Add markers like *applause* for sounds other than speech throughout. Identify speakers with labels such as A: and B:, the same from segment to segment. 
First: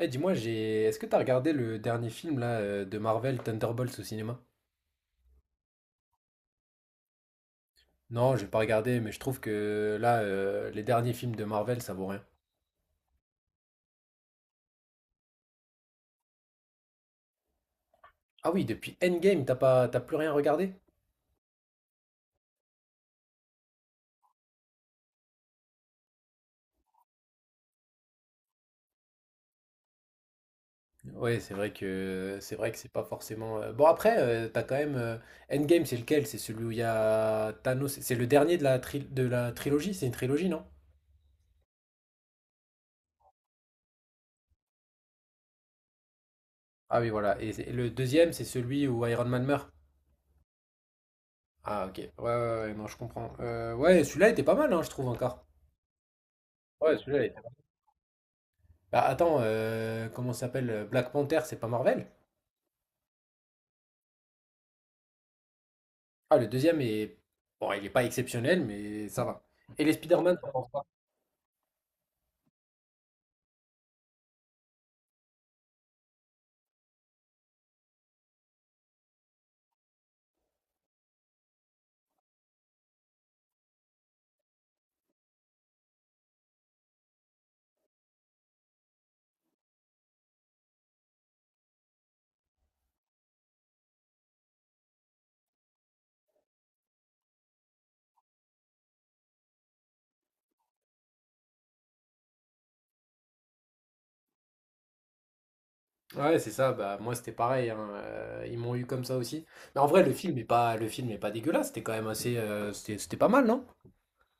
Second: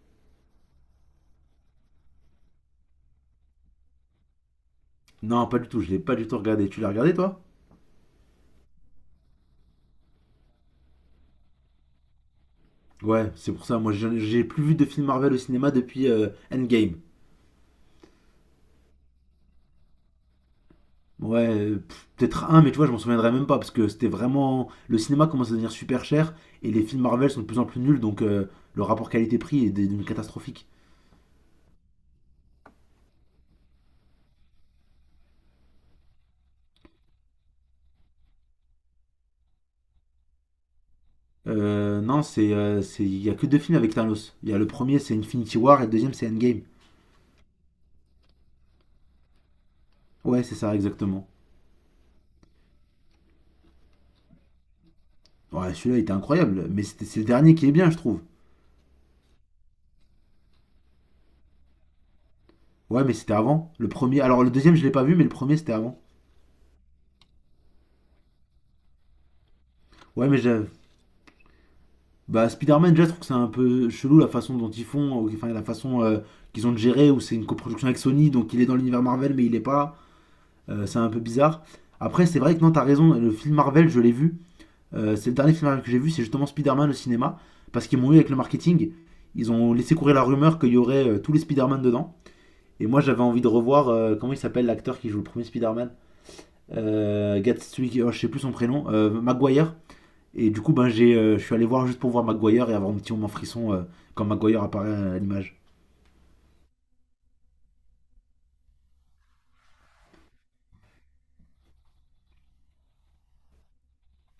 A: Eh, dis-moi, est-ce que t'as regardé le dernier film là de Marvel, Thunderbolts au cinéma?
B: Non, pas du tout, je l'ai pas du tout regardé. Tu l'as regardé toi?
A: Non, j'ai pas regardé, mais je trouve que là, les derniers films de Marvel, ça vaut rien.
B: Ouais, c'est pour ça, moi j'ai plus vu de films Marvel au cinéma depuis Endgame.
A: Ah oui, depuis Endgame, t'as plus rien regardé?
B: Ouais, peut-être un, mais tu vois, je m'en souviendrai même pas parce que c'était vraiment. Le cinéma commence à devenir super cher et les films Marvel sont de plus en plus nuls, donc le rapport qualité-prix est devenu catastrophique.
A: Ouais, c'est vrai que c'est pas forcément Bon après, t'as quand même Endgame, c'est lequel? C'est celui où il y a Thanos. C'est le dernier de la de la trilogie. C'est une trilogie, non?
B: Non, il y a que deux films avec Thanos. Il y a le premier, c'est Infinity War, et le deuxième, c'est Endgame.
A: Ah oui, voilà. Et le deuxième, c'est celui où Iron Man meurt.
B: Ouais, c'est ça, exactement.
A: Ah ok. Ouais, ouais, ouais, non, je comprends. Ouais, celui-là était pas mal, hein, je trouve encore.
B: Ouais, celui-là était incroyable, mais
A: Ouais,
B: c'est le
A: celui-là.
B: dernier qui est bien, je trouve.
A: Bah attends, comment ça s'appelle? Black Panther, c'est pas Marvel?
B: Ouais, mais c'était avant. Le premier, alors le deuxième, je l'ai pas vu, mais le premier, c'était avant.
A: Ah, le deuxième est. Bon, il est pas exceptionnel, mais ça va. Et les
B: Ouais, mais
A: Spider-Man, t'en penses quoi?
B: bah, Spider-Man, déjà, je trouve que c'est un peu chelou la façon dont ils font, enfin la façon qu'ils ont de gérer, où c'est une coproduction avec Sony, donc il est dans l'univers Marvel, mais il est pas. C'est un peu bizarre. Après, c'est vrai que non, t'as raison, le film Marvel, je l'ai vu. C'est le dernier film Marvel que j'ai vu, c'est justement Spider-Man au cinéma, parce qu'ils m'ont eu avec le marketing. Ils ont laissé courir la rumeur qu'il y aurait tous les Spider-Man dedans. Et moi, j'avais envie de revoir, comment il s'appelle l'acteur qui joue le premier Spider-Man. Gatwick, oh, je sais plus son prénom, Maguire. Et du coup, ben, je suis allé voir juste pour voir Maguire et avoir un petit moment frisson quand Maguire apparaît à l'image.
A: Ouais, c'est ça, bah moi c'était pareil, hein, ils m'ont eu comme ça aussi. Mais en vrai, le film est pas dégueulasse, c'était quand même assez C'était pas mal, non?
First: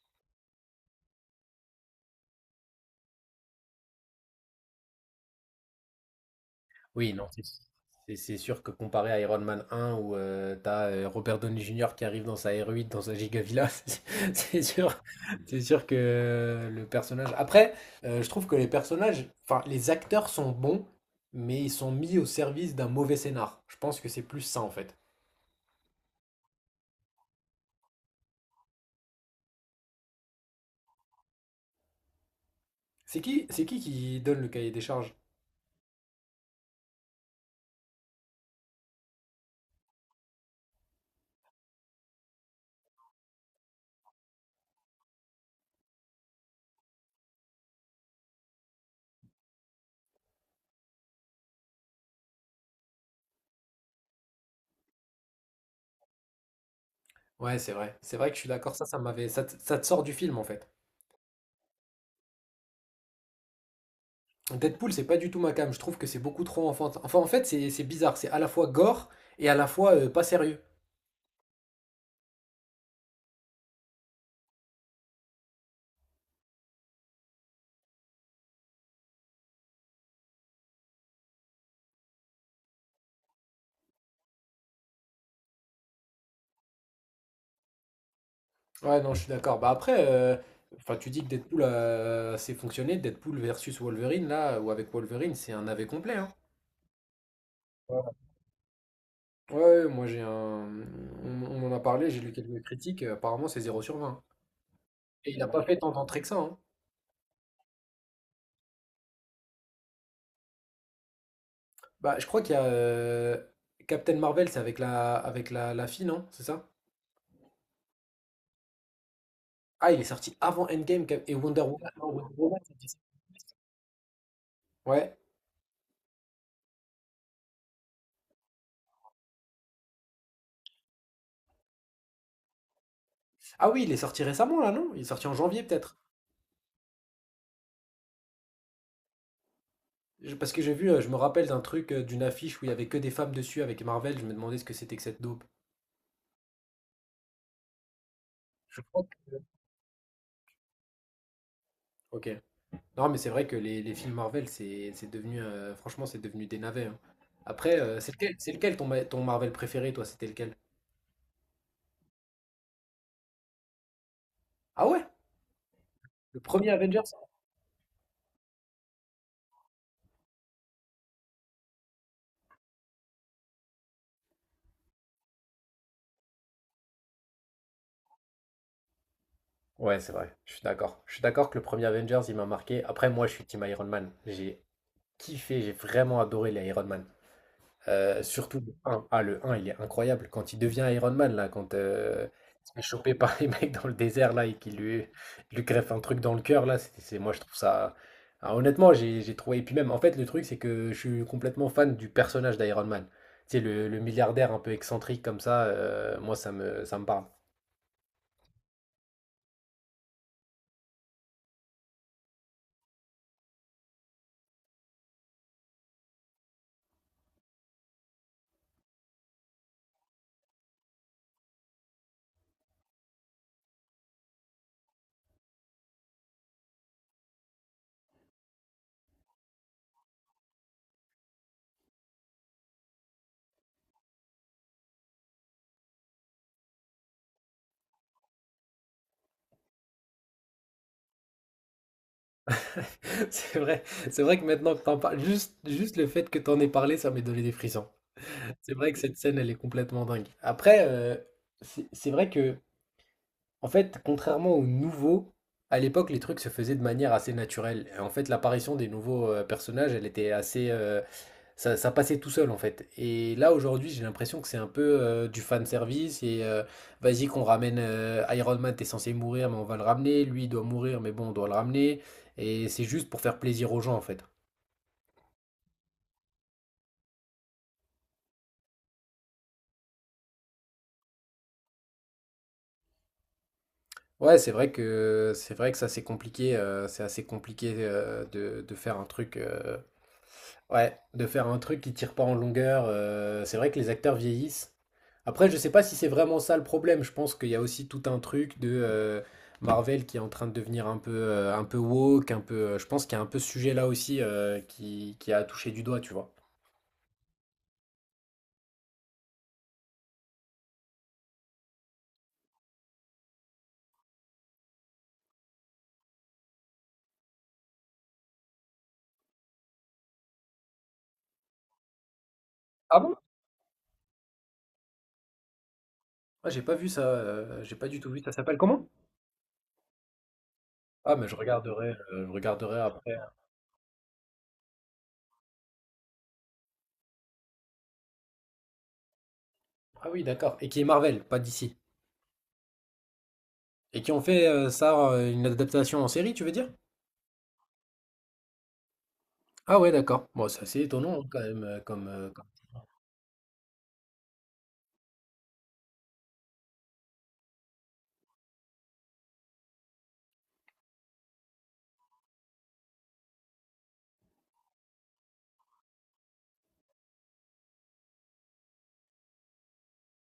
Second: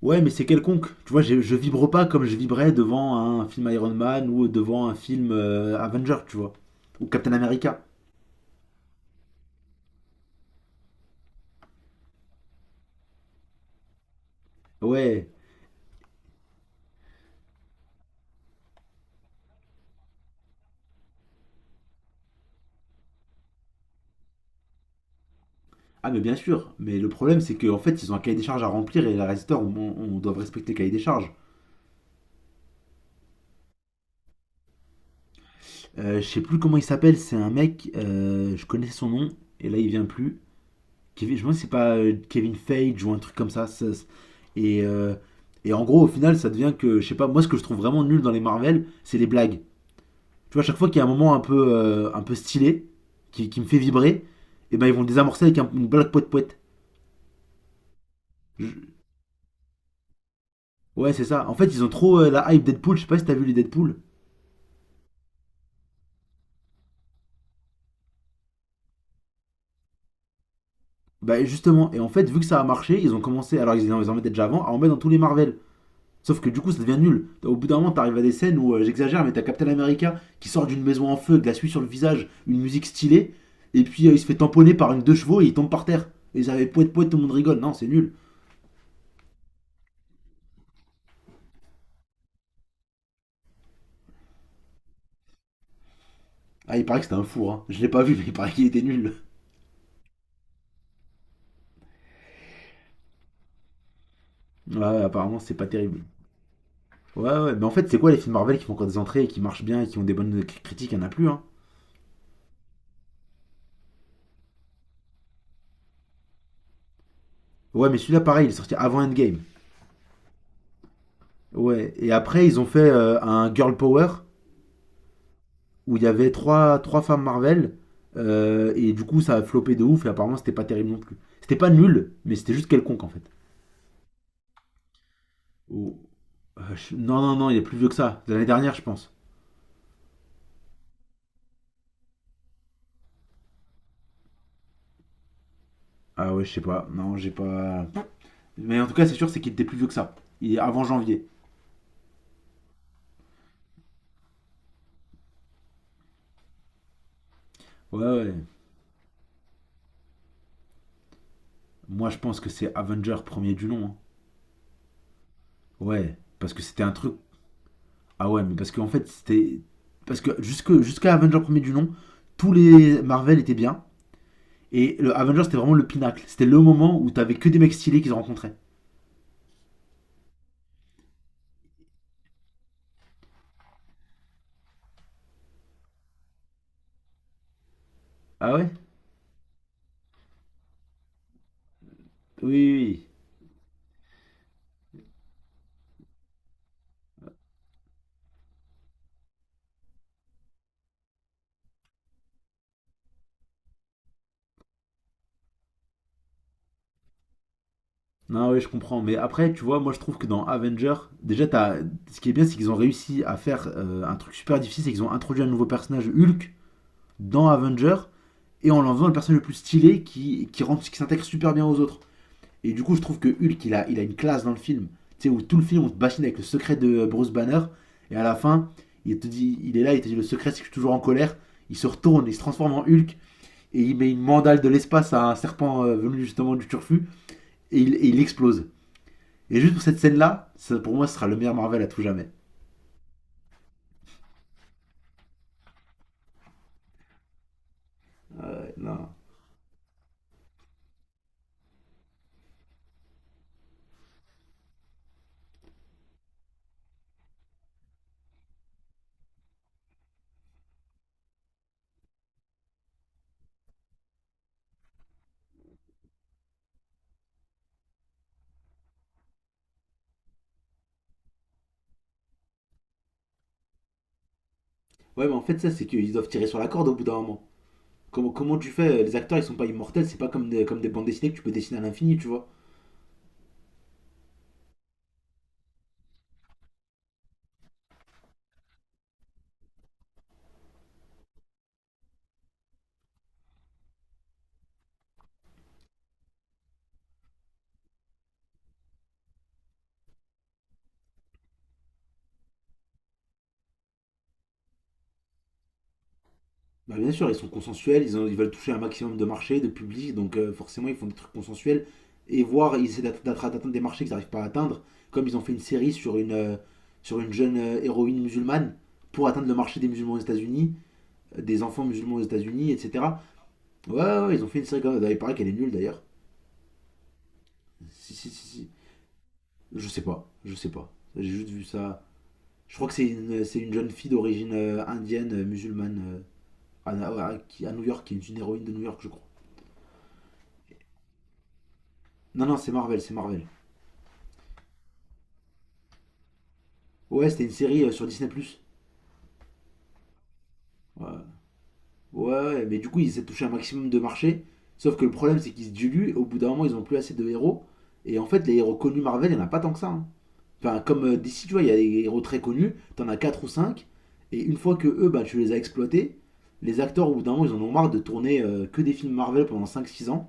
B: Ouais, mais c'est quelconque. Tu vois, je vibre pas comme je vibrais devant un film Iron Man ou devant un film Avenger, tu vois. Ou
A: Oui, non.
B: Captain
A: C'est
B: America.
A: c'est c'est sûr que comparé à Iron Man 1 où t'as Robert Downey Jr. qui arrive dans sa R8, dans sa Gigavilla, *laughs* c'est sûr,
B: Ouais.
A: c'est sûr que le personnage. Après, je trouve que les personnages, enfin les acteurs sont bons, mais ils sont mis au service d'un mauvais scénar. Je pense que c'est plus ça en fait.
B: Ah, mais bien sûr. Mais le problème, c'est qu'en fait, ils ont un cahier des charges à remplir, et les réalisateurs, on doit respecter le cahier des charges.
A: C'est qui donne le cahier des charges?
B: Je sais plus comment il s'appelle, c'est un mec, je connaissais son nom, et là, il vient plus. Kevin, je pense que c'est pas Kevin Feige ou un truc comme ça. Et, euh, En gros, au final, ça devient que, je sais pas, moi ce que je trouve vraiment nul dans les Marvel, c'est les blagues. Tu vois, à chaque fois qu'il y a un moment un peu stylé, qui me fait vibrer, et ben ils vont le désamorcer avec une blague poète-poète.
A: Ouais, c'est vrai. C'est vrai que je suis d'accord. Ça te sort du film en fait.
B: Ouais, c'est ça. En fait, ils ont trop la hype Deadpool. Je sais pas si t'as vu les Deadpool.
A: Deadpool, c'est pas du tout ma came. Je trouve que c'est beaucoup trop enfantin. Enfin, en fait, c'est bizarre. C'est à la fois gore et à la fois pas sérieux.
B: Bah, justement. Et en fait, vu que ça a marché, ils ont commencé, alors ils en mettaient déjà avant, à en mettre dans tous les Marvel. Sauf que du coup, ça devient nul. Au bout d'un moment, t'arrives à des scènes où, j'exagère, mais t'as Captain America qui sort d'une maison en feu, de la suie sur le visage, une musique stylée, et puis il se fait tamponner par une deux chevaux et il tombe par terre. Et ils avaient poète poète, tout le monde rigole. Non, c'est nul.
A: Ouais, non, je suis d'accord. Bah après, enfin, tu dis que Deadpool a assez fonctionné. Deadpool versus Wolverine, là, ou avec Wolverine, c'est un AV complet, hein.
B: Ah, il paraît que c'était un four, hein. Je l'ai pas
A: Ouais,
B: vu, mais il paraît qu'il était nul.
A: ouais, moi j'ai un. On, en a parlé, j'ai lu quelques critiques. Apparemment, c'est zéro sur 20.
B: Ouais, ouais,
A: Et il
B: apparemment,
A: n'a
B: c'est
A: pas
B: pas
A: fait tant
B: terrible.
A: d'entrées que ça, hein.
B: Ouais, ouais, mais en fait, c'est quoi les films Marvel qui font encore des entrées et qui marchent bien et qui ont des bonnes critiques? Il y en a plus, hein.
A: Bah, je crois qu'il y a Captain Marvel, c'est avec la fille, non? C'est ça?
B: Ouais, mais celui-là, pareil, il est sorti avant Endgame.
A: Ah, il est sorti avant Endgame et Wonder Woman.
B: Ouais,
A: Non,
B: et
A: Wonder
B: après,
A: Woman,
B: ils ont
A: c'est
B: fait un Girl Power
A: Ouais.
B: où il y avait trois femmes Marvel. Et du coup, ça a flopé de ouf. Et apparemment, c'était pas terrible non plus. C'était pas nul, mais c'était juste quelconque en fait.
A: Ah oui, il est sorti récemment là, non? Il est sorti en janvier
B: Ou-
A: peut-être.
B: Non, non, non, il est plus vieux que ça. De l'année dernière, je pense.
A: Parce que j'ai vu, je me rappelle d'un truc, d'une affiche où il y avait que des femmes dessus avec Marvel. Je me demandais ce que c'était que cette dope.
B: Ah ouais, je sais pas. Non, j'ai pas. Mais
A: Je
B: en tout
A: crois
B: cas, c'est sûr,
A: que-
B: c'est qu'il était plus vieux que ça. Il est avant janvier.
A: Ok. Non, mais c'est vrai que les films Marvel, c'est devenu, franchement, c'est devenu des navets, hein. Après,
B: Ouais, ouais.
A: c'est lequel ton, ton Marvel préféré, toi? C'était lequel?
B: Moi, je pense que c'est Avenger premier du nom, hein.
A: Ah ouais?
B: Ouais,
A: Le
B: parce que
A: premier
B: c'était un
A: Avengers?
B: truc. Ah ouais, mais parce qu'en fait, c'était. Parce que jusqu'à Avenger premier du nom, tous les Marvel étaient bien. Et le Avengers, c'était vraiment le pinacle. C'était le moment où t'avais que des mecs stylés qu'ils rencontraient.
A: Ouais, c'est vrai. Je suis d'accord. Je suis d'accord que le premier Avengers, il m'a marqué. Après, moi, je suis Team Iron Man. J'ai kiffé, j'ai vraiment adoré les Iron Man.
B: Ah
A: Surtout
B: ouais?
A: le un. Ah, le un il est incroyable. Quand il devient Iron Man, là, quand
B: Oui,
A: il se
B: oui,
A: fait
B: oui.
A: choper par les *laughs* mecs dans le désert, là, et lui greffe un truc dans le cœur, là, moi, je trouve ça. Ah, honnêtement, j'ai trouvé. Et puis même, en fait, le truc, c'est que je suis complètement fan du personnage d'Iron Man. Tu sais, le milliardaire un peu excentrique comme ça, moi, ça me parle.
B: Non, oui, je comprends. Mais après, tu vois, moi, je trouve que dans Avenger, déjà, ce qui est bien, c'est qu'ils ont réussi à faire un truc super difficile, c'est qu'ils ont introduit un nouveau personnage, Hulk, dans Avenger, et en l'en faisant le personnage le plus stylé qui s'intègre super bien aux autres. Et du coup, je trouve que Hulk, il a une classe dans le film. Tu sais, où tout le film, on te bassine avec le secret de Bruce Banner, et à la fin, il te dit, il est là, il te dit, le secret, c'est que je suis toujours en colère. Il se retourne, il se transforme en Hulk, et il met une mandale de l'espace à un serpent venu justement du turfu, et il explose. Et juste pour cette scène-là, ça, pour moi, ce sera le meilleur Marvel à tout jamais.
A: *laughs* C'est vrai, c'est vrai que maintenant que t'en parles, juste le fait que t'en aies parlé, ça m'est donné des frissons. C'est
B: Ouais,
A: vrai que
B: non.
A: cette scène, elle est complètement dingue. Après, c'est vrai que en fait, contrairement aux nouveaux, à l'époque, les trucs se faisaient de manière assez naturelle. Et en fait, l'apparition des nouveaux personnages, elle était assez, ça passait tout seul en fait. Et là, aujourd'hui, j'ai l'impression que c'est un peu du fan service et vas-y qu'on ramène Iron Man, t'es censé mourir, mais on va le ramener. Lui, il doit mourir, mais bon, on doit le ramener. Et c'est juste pour faire plaisir aux gens en fait.
B: Ouais, mais en fait, ça, c'est qu'ils doivent tirer sur la corde au bout d'un moment. Comment tu fais? Les acteurs, ils sont pas immortels, c'est pas comme des bandes dessinées que tu peux dessiner à l'infini, tu vois.
A: Ouais, c'est vrai que ça c'est compliqué, c'est assez compliqué de faire un truc. Ouais, de faire un truc qui tire pas en longueur. C'est vrai que les acteurs vieillissent. Après, je sais pas si c'est vraiment ça le problème. Je pense qu'il y a aussi tout un truc de Marvel qui est en train de devenir un peu woke, un peu. Je pense qu'il y a un peu ce sujet-là aussi qui a touché du doigt, tu vois.
B: Bah, bien sûr, ils sont consensuels, ils veulent toucher un maximum de marchés, de public, donc forcément, ils font des trucs consensuels. Et voir, ils essaient d'atteindre des marchés qu'ils n'arrivent pas à atteindre, comme ils ont fait une série sur une jeune héroïne musulmane pour atteindre le marché des musulmans aux États-Unis, des enfants musulmans aux États-Unis,
A: Ah bon?
B: etc. Ouais, ouais, ouais, ils ont fait une série comme ça. Il paraît qu'elle est nulle d'ailleurs.
A: Ah, j'ai pas vu ça. J'ai pas du tout
B: Si,
A: vu.
B: si,
A: Ça
B: si,
A: s'appelle
B: si.
A: comment?
B: Je sais pas, je sais pas.
A: Ah,
B: J'ai
A: mais je
B: juste vu
A: regarderai.
B: ça.
A: Je
B: Je
A: regarderai
B: crois que c'est
A: après.
B: une, c'est une jeune fille d'origine indienne, musulmane, euh, à, à- à New York, qui est une héroïne de New York, je crois.
A: Ah oui, d'accord. Et qui est Marvel, pas d'ici.
B: Non, non, c'est Marvel, c'est Marvel.
A: Et qui ont fait une adaptation en série, tu veux dire?
B: Ouais, c'était une série sur Disney plus.
A: Ah ouais, d'accord. Bon, c'est assez étonnant hein,
B: Ouais,
A: quand même
B: ouais, mais du coup, ils essaient de toucher un maximum de marché. Sauf que le problème, c'est qu'ils se diluent. Au bout d'un moment, ils ont plus assez de héros. Et en fait, les héros connus Marvel, il n'y en a pas tant que ça, hein. Enfin, comme d'ici, tu vois, il y a des héros très connus, t'en as 4 ou 5, et une fois que eux, bah, tu les as exploités, les acteurs, au bout d'un moment, ils en ont marre de tourner que des films Marvel pendant 5, 6 ans,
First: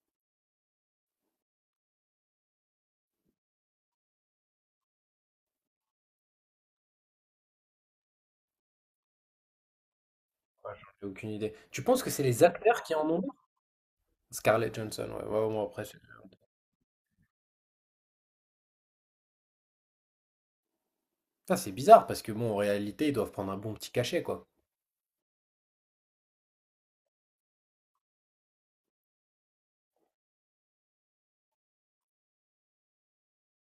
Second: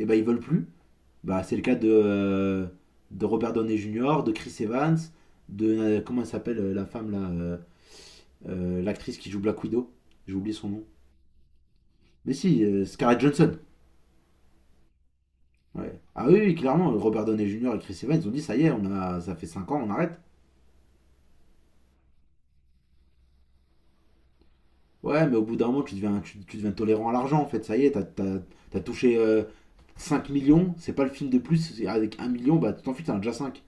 B: et bah, ils veulent plus. Bah, c'est le cas de Robert Downey Jr., de Chris Evans, de. Comment elle s'appelle, la femme, là, l'actrice qui joue Black Widow. J'ai oublié son
A: Ouais,
B: nom.
A: j'en ai aucune idée. Tu penses que c'est
B: Mais
A: les
B: si,
A: acteurs qui en ont
B: Scarlett
A: marre?
B: Johansson.
A: Scarlett Johansson, ouais, ouais, moi après,
B: Ouais.
A: c'est
B: Ah oui, oui, clairement, Robert Downey Jr. et Chris Evans, ils ont dit ça y est, ça fait 5 ans, on arrête.
A: Putain, c'est bizarre parce que bon, en réalité, ils doivent prendre un bon petit cachet, quoi.
B: Ouais, mais au bout d'un moment, tu deviens tolérant à l'argent, en fait. Ça y est, t'as touché 5 millions, c'est pas le film de plus. Avec 1 million, bah, tu t'en fiches, t'en as déjà 5.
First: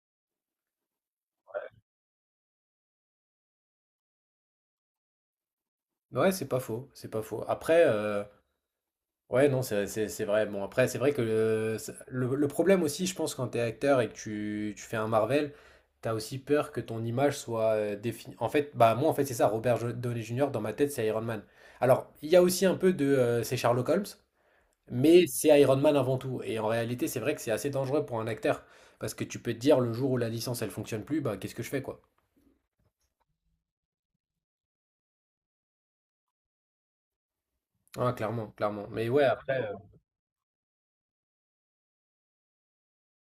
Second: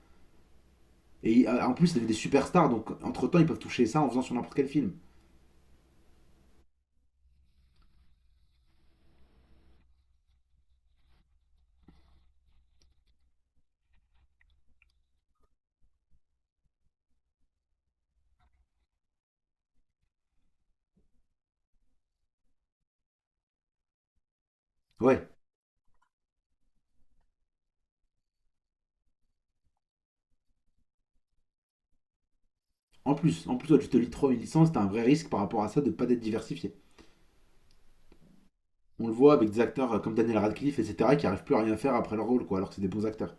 B: Et en plus, c'est des superstars, donc entre-temps, ils peuvent toucher ça en faisant sur n'importe quel film.
A: Ouais, c'est pas faux. Après, ouais, non, c'est vrai. Bon, après, c'est vrai que le problème aussi, je pense, quand t'es acteur et que tu fais un Marvel, t'as aussi peur que ton image soit définie. En fait, bah, moi, en fait, c'est ça, Downey Jr., dans ma tête, c'est Iron Man. Alors, il y a aussi un peu de. C'est Sherlock Holmes. Mais
B: Ouais,
A: c'est Iron Man avant tout. Et en réalité, c'est vrai que c'est assez dangereux pour un acteur. Parce que tu peux te dire, le jour où la licence, elle fonctionne plus, bah qu'est-ce que je fais, quoi?
B: en plus, toi, tu te lis trop une licence, t'as un vrai risque par rapport à ça de pas d'être diversifié.
A: Ah, clairement, clairement.
B: On
A: Mais
B: le
A: ouais,
B: voit avec des
A: après,
B: acteurs comme Daniel Radcliffe, etc., qui arrivent plus à rien faire après leur rôle, quoi, alors que c'est des bons acteurs.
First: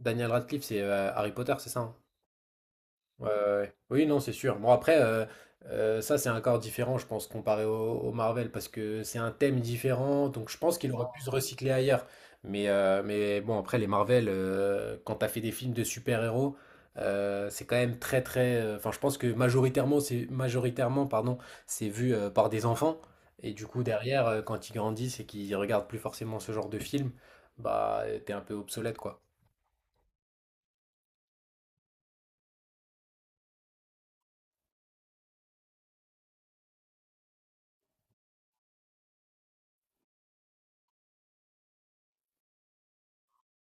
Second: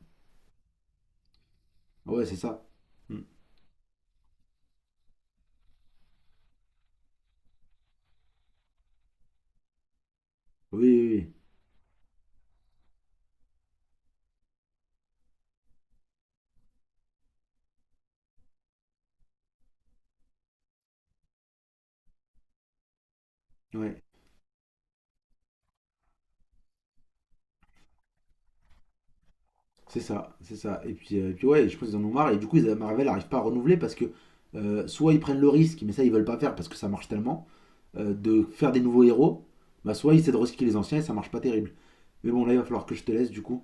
A: Daniel Radcliffe, c'est Harry Potter, c'est ça, hein?
B: Ouais, c'est ça. Mm.
A: Ouais, ouais, ouais. Oui, non, c'est sûr. Bon, après, ça, c'est encore différent, je pense, comparé au, au Marvel, parce que c'est un thème différent, donc je pense qu'il aurait pu se
B: Oui,
A: recycler ailleurs. Mais bon, après, les Marvel, quand t'as fait des films de super-héros, c'est quand même très... Enfin, je pense que majoritairement, c'est majoritairement, pardon, c'est vu par des enfants. Et du
B: oui,
A: coup,
B: oui. Ouais.
A: derrière, quand ils grandissent et qu'ils regardent plus forcément ce genre de film, bah, t'es un peu obsolète, quoi.
B: C'est ça, c'est ça. Et puis ouais, je pense qu'ils en ont marre. Et du coup, Marvel n'arrive pas à renouveler parce que soit ils prennent le risque, mais ça ils veulent pas faire parce que ça marche tellement, de faire des nouveaux héros, bah soit ils essaient de recycler les anciens et ça marche pas terrible. Mais bon, là il va falloir que je te laisse du coup.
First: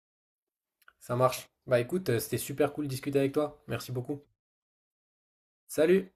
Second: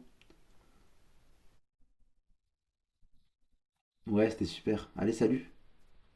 A: Ça marche. Bah écoute, c'était super cool de discuter avec toi. Merci beaucoup.
B: Ouais, c'était super. Allez, salut!
A: Salut.